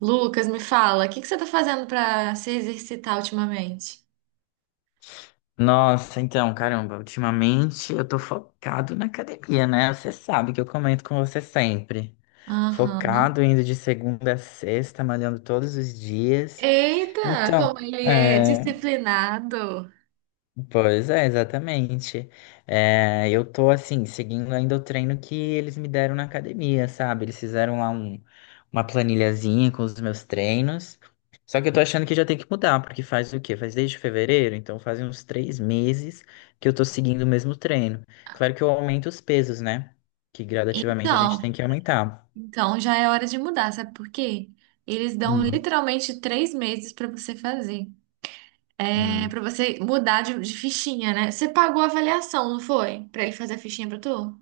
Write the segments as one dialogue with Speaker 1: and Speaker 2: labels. Speaker 1: Lucas, me fala, o que que você tá fazendo pra se exercitar ultimamente?
Speaker 2: Nossa, então, caramba, ultimamente eu tô focado na academia, né? Você sabe que eu comento com você sempre.
Speaker 1: Aham.
Speaker 2: Focado, indo de segunda a sexta, malhando todos os dias.
Speaker 1: Eita, como
Speaker 2: Então,
Speaker 1: ele é
Speaker 2: é,
Speaker 1: disciplinado.
Speaker 2: pois é, exatamente. É, eu tô assim, seguindo ainda o treino que eles me deram na academia, sabe? Eles fizeram lá uma planilhazinha com os meus treinos. Só que eu tô achando que já tem que mudar, porque faz o quê? Faz desde fevereiro, então fazem uns 3 meses que eu tô seguindo o mesmo treino. Claro que eu aumento os pesos, né? Que gradativamente a
Speaker 1: Então,
Speaker 2: gente tem que aumentar.
Speaker 1: então, já é hora de mudar, sabe por quê? Eles dão
Speaker 2: Hum,
Speaker 1: literalmente três meses pra você fazer. É,
Speaker 2: hum.
Speaker 1: para você mudar de fichinha, né? Você pagou a avaliação, não foi? Pra ele fazer a fichinha pra tu?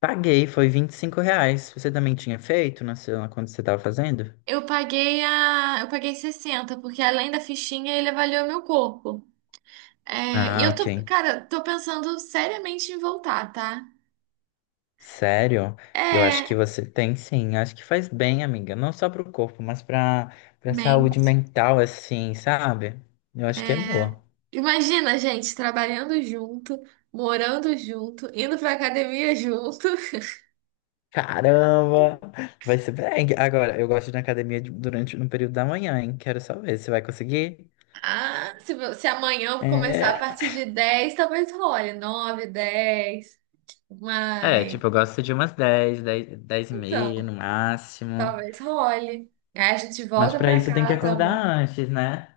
Speaker 2: Paguei, foi R$ 25. Você também tinha feito quando você tava fazendo?
Speaker 1: Eu paguei 60 porque além da fichinha ele avaliou meu corpo. É, e
Speaker 2: Ah, ok.
Speaker 1: tô pensando seriamente em voltar, tá?
Speaker 2: Sério? Eu acho que
Speaker 1: É,
Speaker 2: você tem sim. Acho que faz bem, amiga. Não só pro corpo, mas pra
Speaker 1: bem,
Speaker 2: saúde mental, assim, sabe? Eu acho que é
Speaker 1: é,
Speaker 2: boa.
Speaker 1: Imagina gente trabalhando junto, morando junto, indo pra academia junto.
Speaker 2: Caramba! Vai ser bem. Agora, eu gosto de ir na academia durante no período da manhã, hein? Quero só ver se vai conseguir.
Speaker 1: Se amanhã eu começar a
Speaker 2: É,
Speaker 1: partir de 10, talvez role. Nove, 10, mas...
Speaker 2: tipo, eu gosto de umas 10h30 no
Speaker 1: Então,
Speaker 2: máximo.
Speaker 1: Talvez role. Aí a gente
Speaker 2: Mas
Speaker 1: volta
Speaker 2: pra
Speaker 1: pra
Speaker 2: isso tem que
Speaker 1: casa.
Speaker 2: acordar antes, né?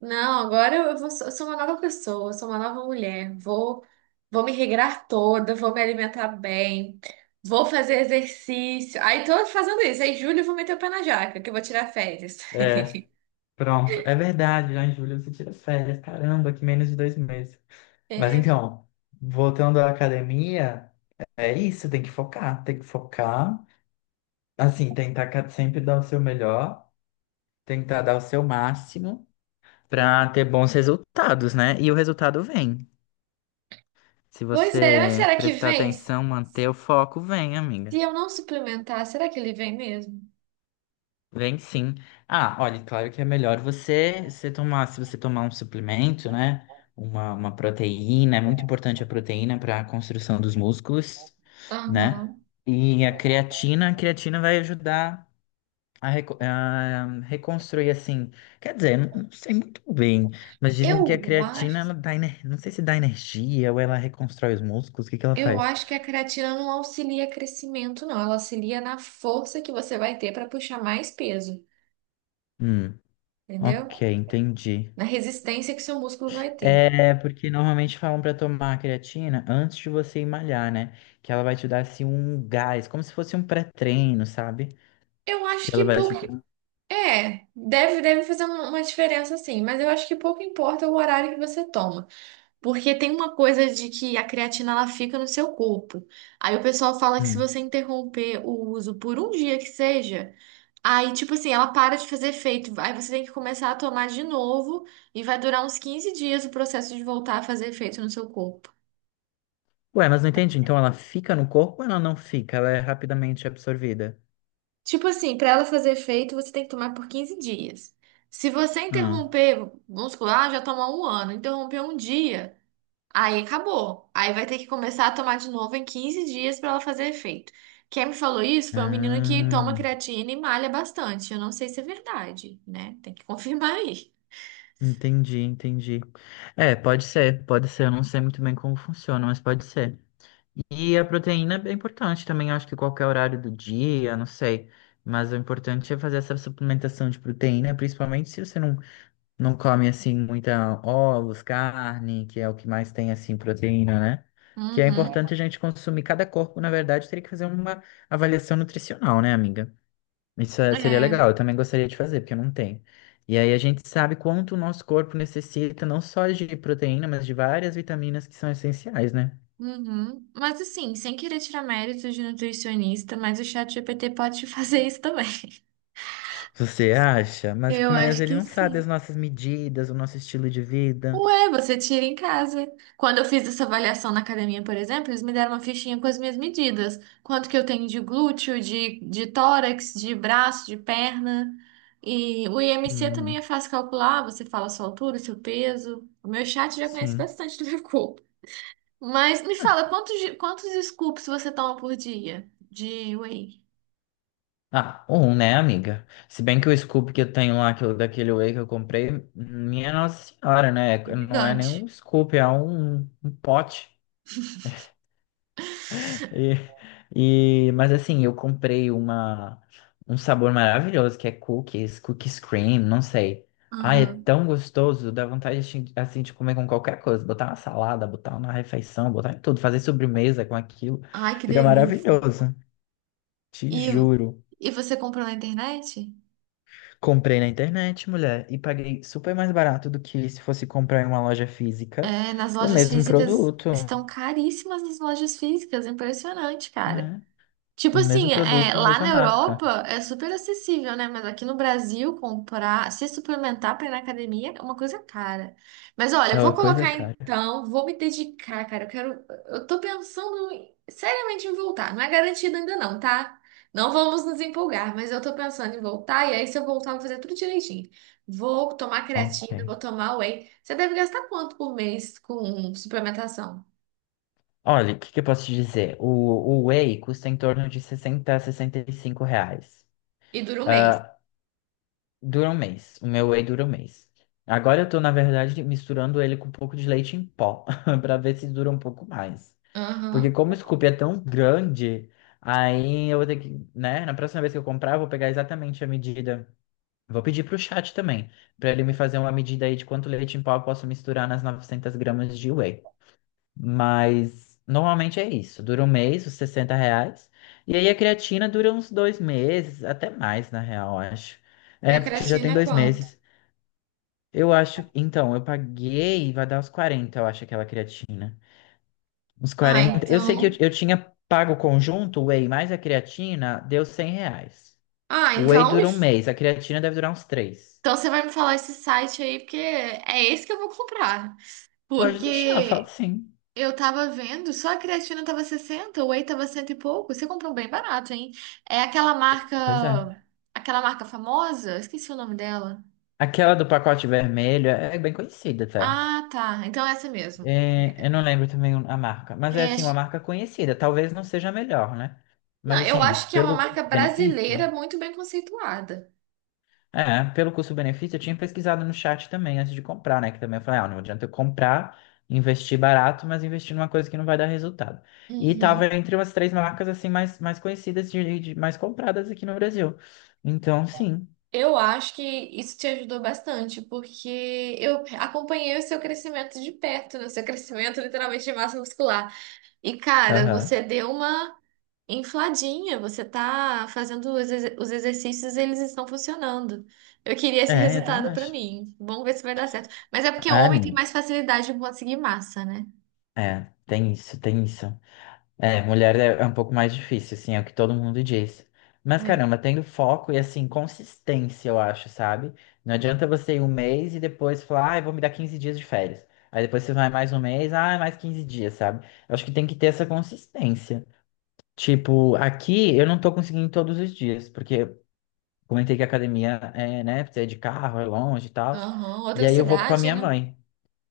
Speaker 1: Não, eu sou uma nova pessoa, eu sou uma nova mulher. Vou me regrar toda, vou me alimentar bem, vou fazer exercício. Aí tô fazendo isso. Aí, julho, eu vou meter o pé na jaca, que eu vou tirar férias.
Speaker 2: É, pronto. É verdade, já em julho você tira férias. Caramba, que menos de 2 meses. Mas
Speaker 1: É,
Speaker 2: então, voltando à academia, é isso, tem que focar, tem que focar. Assim, tentar sempre dar o seu melhor, tentar dar o seu máximo para ter bons resultados, né? E o resultado vem. Se
Speaker 1: pois é, mas
Speaker 2: você
Speaker 1: será que
Speaker 2: prestar
Speaker 1: vem? Se
Speaker 2: atenção, manter o foco, vem, amiga.
Speaker 1: eu não suplementar, será que ele vem mesmo?
Speaker 2: Vem sim. Ah, olha, claro que é melhor se você tomar um suplemento, né? Uma proteína, é muito importante a proteína para a construção dos músculos, né?
Speaker 1: Aham.
Speaker 2: E a creatina vai ajudar a reconstruir, assim. Quer dizer, não, não sei muito bem, mas dizem que a
Speaker 1: Eu
Speaker 2: creatina,
Speaker 1: acho,
Speaker 2: não sei se dá energia ou ela reconstrói os músculos, o que que ela
Speaker 1: eu
Speaker 2: faz?
Speaker 1: acho que a creatina não auxilia crescimento, não. Ela auxilia na força que você vai ter para puxar mais peso,
Speaker 2: Hum, ok,
Speaker 1: entendeu?
Speaker 2: entendi.
Speaker 1: Na resistência que seu músculo vai ter.
Speaker 2: É, porque normalmente falam pra tomar a creatina antes de você ir malhar, né? Que ela vai te dar assim um gás, como se fosse um pré-treino, sabe?
Speaker 1: Eu acho
Speaker 2: Que ela
Speaker 1: que
Speaker 2: vai
Speaker 1: pouco.
Speaker 2: te dar.
Speaker 1: É, deve fazer uma diferença sim, mas eu acho que pouco importa o horário que você toma. Porque tem uma coisa de que a creatina ela fica no seu corpo. Aí o pessoal fala que se
Speaker 2: Hum.
Speaker 1: você interromper o uso por um dia que seja, aí tipo assim, ela para de fazer efeito. Aí você tem que começar a tomar de novo e vai durar uns 15 dias o processo de voltar a fazer efeito no seu corpo.
Speaker 2: Ué, mas não entendi. Então ela fica no corpo ou ela não fica? Ela é rapidamente absorvida.
Speaker 1: Tipo assim, para ela fazer efeito, você tem que tomar por 15 dias. Se você
Speaker 2: Ah,
Speaker 1: interromper, vamos supor, ah, já tomou um ano, interrompeu um dia, aí acabou. Aí vai ter que começar a tomar de novo em 15 dias para ela fazer efeito. Quem me falou isso foi um menino que toma
Speaker 2: ah,
Speaker 1: creatina e malha bastante. Eu não sei se é verdade, né? Tem que confirmar aí.
Speaker 2: entendi, entendi. É, pode ser, pode ser. Eu não sei muito bem como funciona, mas pode ser. E a proteína é importante também, acho que qualquer horário do dia, não sei. Mas o importante é fazer essa suplementação de proteína, principalmente se você não, não come assim muita ovos, carne, que é o que mais tem assim proteína, né? Que é
Speaker 1: Uhum.
Speaker 2: importante a gente consumir. Cada corpo, na verdade, teria que fazer uma avaliação nutricional, né, amiga? Seria
Speaker 1: É.
Speaker 2: legal, eu também gostaria de fazer, porque eu não tenho. E aí a gente sabe quanto o nosso corpo necessita, não só de proteína, mas de várias vitaminas que são essenciais, né?
Speaker 1: Uhum. Mas assim, sem querer tirar méritos de nutricionista, mas o chat GPT pode te fazer isso também.
Speaker 2: Você acha? Mas
Speaker 1: Eu
Speaker 2: como é,
Speaker 1: acho
Speaker 2: ele
Speaker 1: que
Speaker 2: não sabe as
Speaker 1: sim.
Speaker 2: nossas medidas, o nosso estilo de vida.
Speaker 1: Ué, você tira em casa. Quando eu fiz essa avaliação na academia, por exemplo, eles me deram uma fichinha com as minhas medidas. Quanto que eu tenho de glúteo, de tórax, de braço, de perna. E o IMC também é
Speaker 2: Hum,
Speaker 1: fácil calcular, você fala a sua altura, o seu peso. O meu chat já conhece
Speaker 2: sim.
Speaker 1: bastante do meu corpo. Mas me fala, quantos scoops você toma por dia de whey?
Speaker 2: Ah, um, né, amiga? Se bem que o scoop que eu tenho lá, daquele whey que eu comprei, minha Nossa Senhora, né? Não é nem
Speaker 1: Gigante.
Speaker 2: um scoop, é um pote. Mas assim, eu comprei um sabor maravilhoso que é cookies cream, não sei. Ah, é
Speaker 1: Aham.
Speaker 2: tão gostoso, dá vontade assim assim, de comer com qualquer coisa, botar na salada, botar na refeição, botar em tudo, fazer sobremesa com aquilo.
Speaker 1: Ai, que
Speaker 2: Fica
Speaker 1: delícia.
Speaker 2: maravilhoso, te
Speaker 1: E,
Speaker 2: juro.
Speaker 1: e você comprou na internet?
Speaker 2: Comprei na internet, mulher, e paguei super mais barato do que se fosse comprar em uma loja física
Speaker 1: É, nas
Speaker 2: o
Speaker 1: lojas
Speaker 2: mesmo
Speaker 1: físicas
Speaker 2: produto.
Speaker 1: estão caríssimas as lojas físicas, impressionante, cara.
Speaker 2: É, o
Speaker 1: Tipo
Speaker 2: mesmo
Speaker 1: assim, é,
Speaker 2: produto, a
Speaker 1: lá
Speaker 2: mesma
Speaker 1: na
Speaker 2: marca.
Speaker 1: Europa é super acessível, né? Mas aqui no Brasil, comprar, se suplementar para ir na academia é uma coisa cara. Mas olha,
Speaker 2: É
Speaker 1: eu vou
Speaker 2: uma coisa
Speaker 1: colocar
Speaker 2: cara.
Speaker 1: então, vou me dedicar, cara. Eu quero. Eu tô pensando em- Seriamente em voltar. Não é garantido ainda, não, tá? Não vamos nos empolgar, mas eu tô pensando em voltar. E aí, se eu voltar, eu vou fazer tudo direitinho. Vou tomar
Speaker 2: Ok.
Speaker 1: creatina, vou tomar whey. Você deve gastar quanto por mês com suplementação?
Speaker 2: Olha, o que, que eu posso te dizer? O Whey custa em torno de 60 a R$ 65.
Speaker 1: E dura um mês.
Speaker 2: Ah, dura um mês. O meu Whey dura um mês. Agora eu tô, na verdade, misturando ele com um pouco de leite em pó, para ver se dura um pouco mais. Porque
Speaker 1: Aham.
Speaker 2: como o scoop é tão grande, aí eu vou ter que, né? Na próxima vez que eu comprar, eu vou pegar exatamente a medida. Vou pedir pro chat também, para ele me fazer uma medida aí de quanto leite em pó eu posso misturar nas 900 gramas de Whey. Mas normalmente é isso. Dura um mês, os R$ 60. E aí a creatina dura uns 2 meses, até mais, na real, eu acho.
Speaker 1: E a
Speaker 2: É, porque já
Speaker 1: creatina
Speaker 2: tem
Speaker 1: é
Speaker 2: dois
Speaker 1: quanto?
Speaker 2: meses. Eu acho. Então, eu paguei, vai dar uns 40, eu acho, aquela creatina. Uns
Speaker 1: Ah,
Speaker 2: 40. Eu sei que eu,
Speaker 1: então.
Speaker 2: eu tinha pago o conjunto, o whey mais a creatina, deu R$ 100.
Speaker 1: Ah,
Speaker 2: O whey
Speaker 1: então.
Speaker 2: dura um mês, a creatina deve durar uns três.
Speaker 1: Então você vai me falar esse site aí, porque é esse que eu vou comprar.
Speaker 2: Pode deixar, eu falo
Speaker 1: Porque
Speaker 2: sim.
Speaker 1: eu tava vendo, só a creatina tava 60, o whey tava cento e pouco. Você comprou bem barato, hein? É aquela
Speaker 2: Pois é.
Speaker 1: marca. Aquela marca famosa? Esqueci o nome dela.
Speaker 2: Aquela do pacote vermelho é bem conhecida até.
Speaker 1: Ah, tá. Então é essa mesmo.
Speaker 2: É, eu não lembro também a marca, mas é
Speaker 1: É,
Speaker 2: assim, uma
Speaker 1: acho-
Speaker 2: marca conhecida. Talvez não seja a melhor, né?
Speaker 1: Não,
Speaker 2: Mas
Speaker 1: eu
Speaker 2: assim,
Speaker 1: acho que é uma
Speaker 2: pelo
Speaker 1: marca brasileira
Speaker 2: benefício,
Speaker 1: muito bem conceituada.
Speaker 2: pelo custo-benefício, eu tinha pesquisado no chat também antes de comprar, né? Que também eu falei, ah, não adianta eu comprar, investir barato, mas investir numa coisa que não vai dar resultado. E tava
Speaker 1: Uhum.
Speaker 2: entre umas três marcas assim mais conhecidas mais compradas aqui no Brasil. Então, sim.
Speaker 1: Eu acho que isso te ajudou bastante, porque eu acompanhei o seu crescimento de perto, né? O seu crescimento literalmente de massa muscular. E, cara,
Speaker 2: Aham.
Speaker 1: você deu uma infladinha, você tá fazendo os exercícios, eles estão funcionando. Eu queria esse É.
Speaker 2: É, eu também
Speaker 1: resultado pra
Speaker 2: acho.
Speaker 1: mim. Vamos ver se vai dar certo. Mas é porque
Speaker 2: Ah,
Speaker 1: homem tem
Speaker 2: menino.
Speaker 1: mais facilidade em conseguir massa, né?
Speaker 2: É, tem isso, tem isso. É, mulher é um pouco mais difícil, assim, é o que todo mundo diz. Mas
Speaker 1: É.
Speaker 2: caramba, tendo foco e assim, consistência, eu acho, sabe? Não adianta você ir um mês e depois falar, ah, eu vou me dar 15 dias de férias. Aí depois você vai mais um mês, ah, mais 15 dias, sabe? Eu acho que tem que ter essa consistência. Tipo, aqui eu não tô conseguindo todos os dias, porque eu comentei que a academia é, né, precisa ir de carro, é longe e tal.
Speaker 1: Aham,
Speaker 2: E
Speaker 1: outra
Speaker 2: aí eu vou com a
Speaker 1: cidade,
Speaker 2: minha
Speaker 1: né?
Speaker 2: mãe.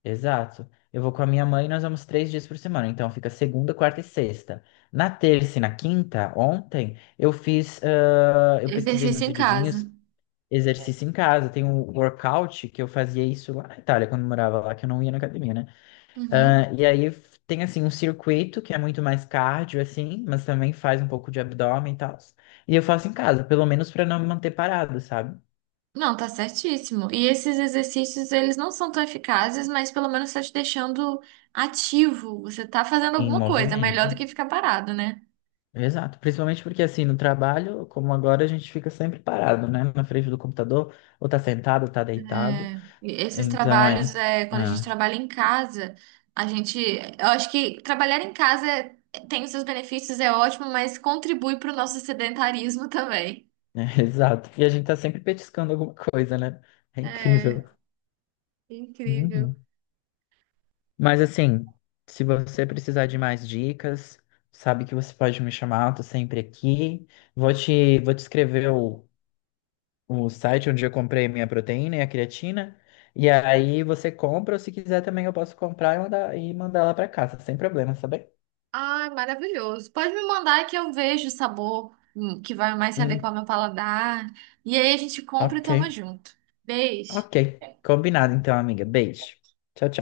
Speaker 2: Exato. Eu vou com a minha mãe e nós vamos 3 dias por semana. Então fica segunda, quarta e sexta. Na terça e na quinta, ontem, eu fiz. Ah, eu pesquisei uns
Speaker 1: Exercício em
Speaker 2: videozinhos,
Speaker 1: casa.
Speaker 2: exercício em casa. Tem um workout que eu fazia isso lá na Itália, quando eu morava lá, que eu não ia na academia, né?
Speaker 1: Uhum.
Speaker 2: Ah, e aí tem assim um circuito que é muito mais cardio, assim, mas também faz um pouco de abdômen e tal. E eu faço em casa, pelo menos para não me manter parado, sabe?
Speaker 1: Não, tá certíssimo. E esses exercícios, eles não são tão eficazes, mas pelo menos tá te deixando ativo. Você tá fazendo
Speaker 2: Em
Speaker 1: alguma coisa, melhor do
Speaker 2: movimento.
Speaker 1: que ficar parado, né?
Speaker 2: Exato, principalmente porque assim, no trabalho, como agora, a gente fica sempre parado, né? Na frente do computador, ou tá sentado, ou tá deitado.
Speaker 1: É, e esses
Speaker 2: Então
Speaker 1: trabalhos,
Speaker 2: é,
Speaker 1: é, quando a gente
Speaker 2: é,
Speaker 1: trabalha em casa, eu acho que trabalhar em casa tem os seus benefícios, é ótimo, mas contribui para o nosso sedentarismo também.
Speaker 2: exato. E a gente tá sempre petiscando alguma coisa, né? É incrível.
Speaker 1: É, incrível.
Speaker 2: Uhum. Mas assim, se você precisar de mais dicas, sabe que você pode me chamar, eu tô sempre aqui. Vou te escrever o site onde eu comprei minha proteína e a creatina. E aí você compra, ou se quiser também eu posso comprar e mandar ela pra casa, sem problema, sabe?
Speaker 1: Ai, maravilhoso. Pode me mandar que eu vejo o sabor que vai mais se adequar
Speaker 2: Hum,
Speaker 1: ao meu paladar. E aí a gente compra e
Speaker 2: ok,
Speaker 1: toma junto. Beijo.
Speaker 2: ok. Combinado então, amiga. Beijo. Tchau, tchau.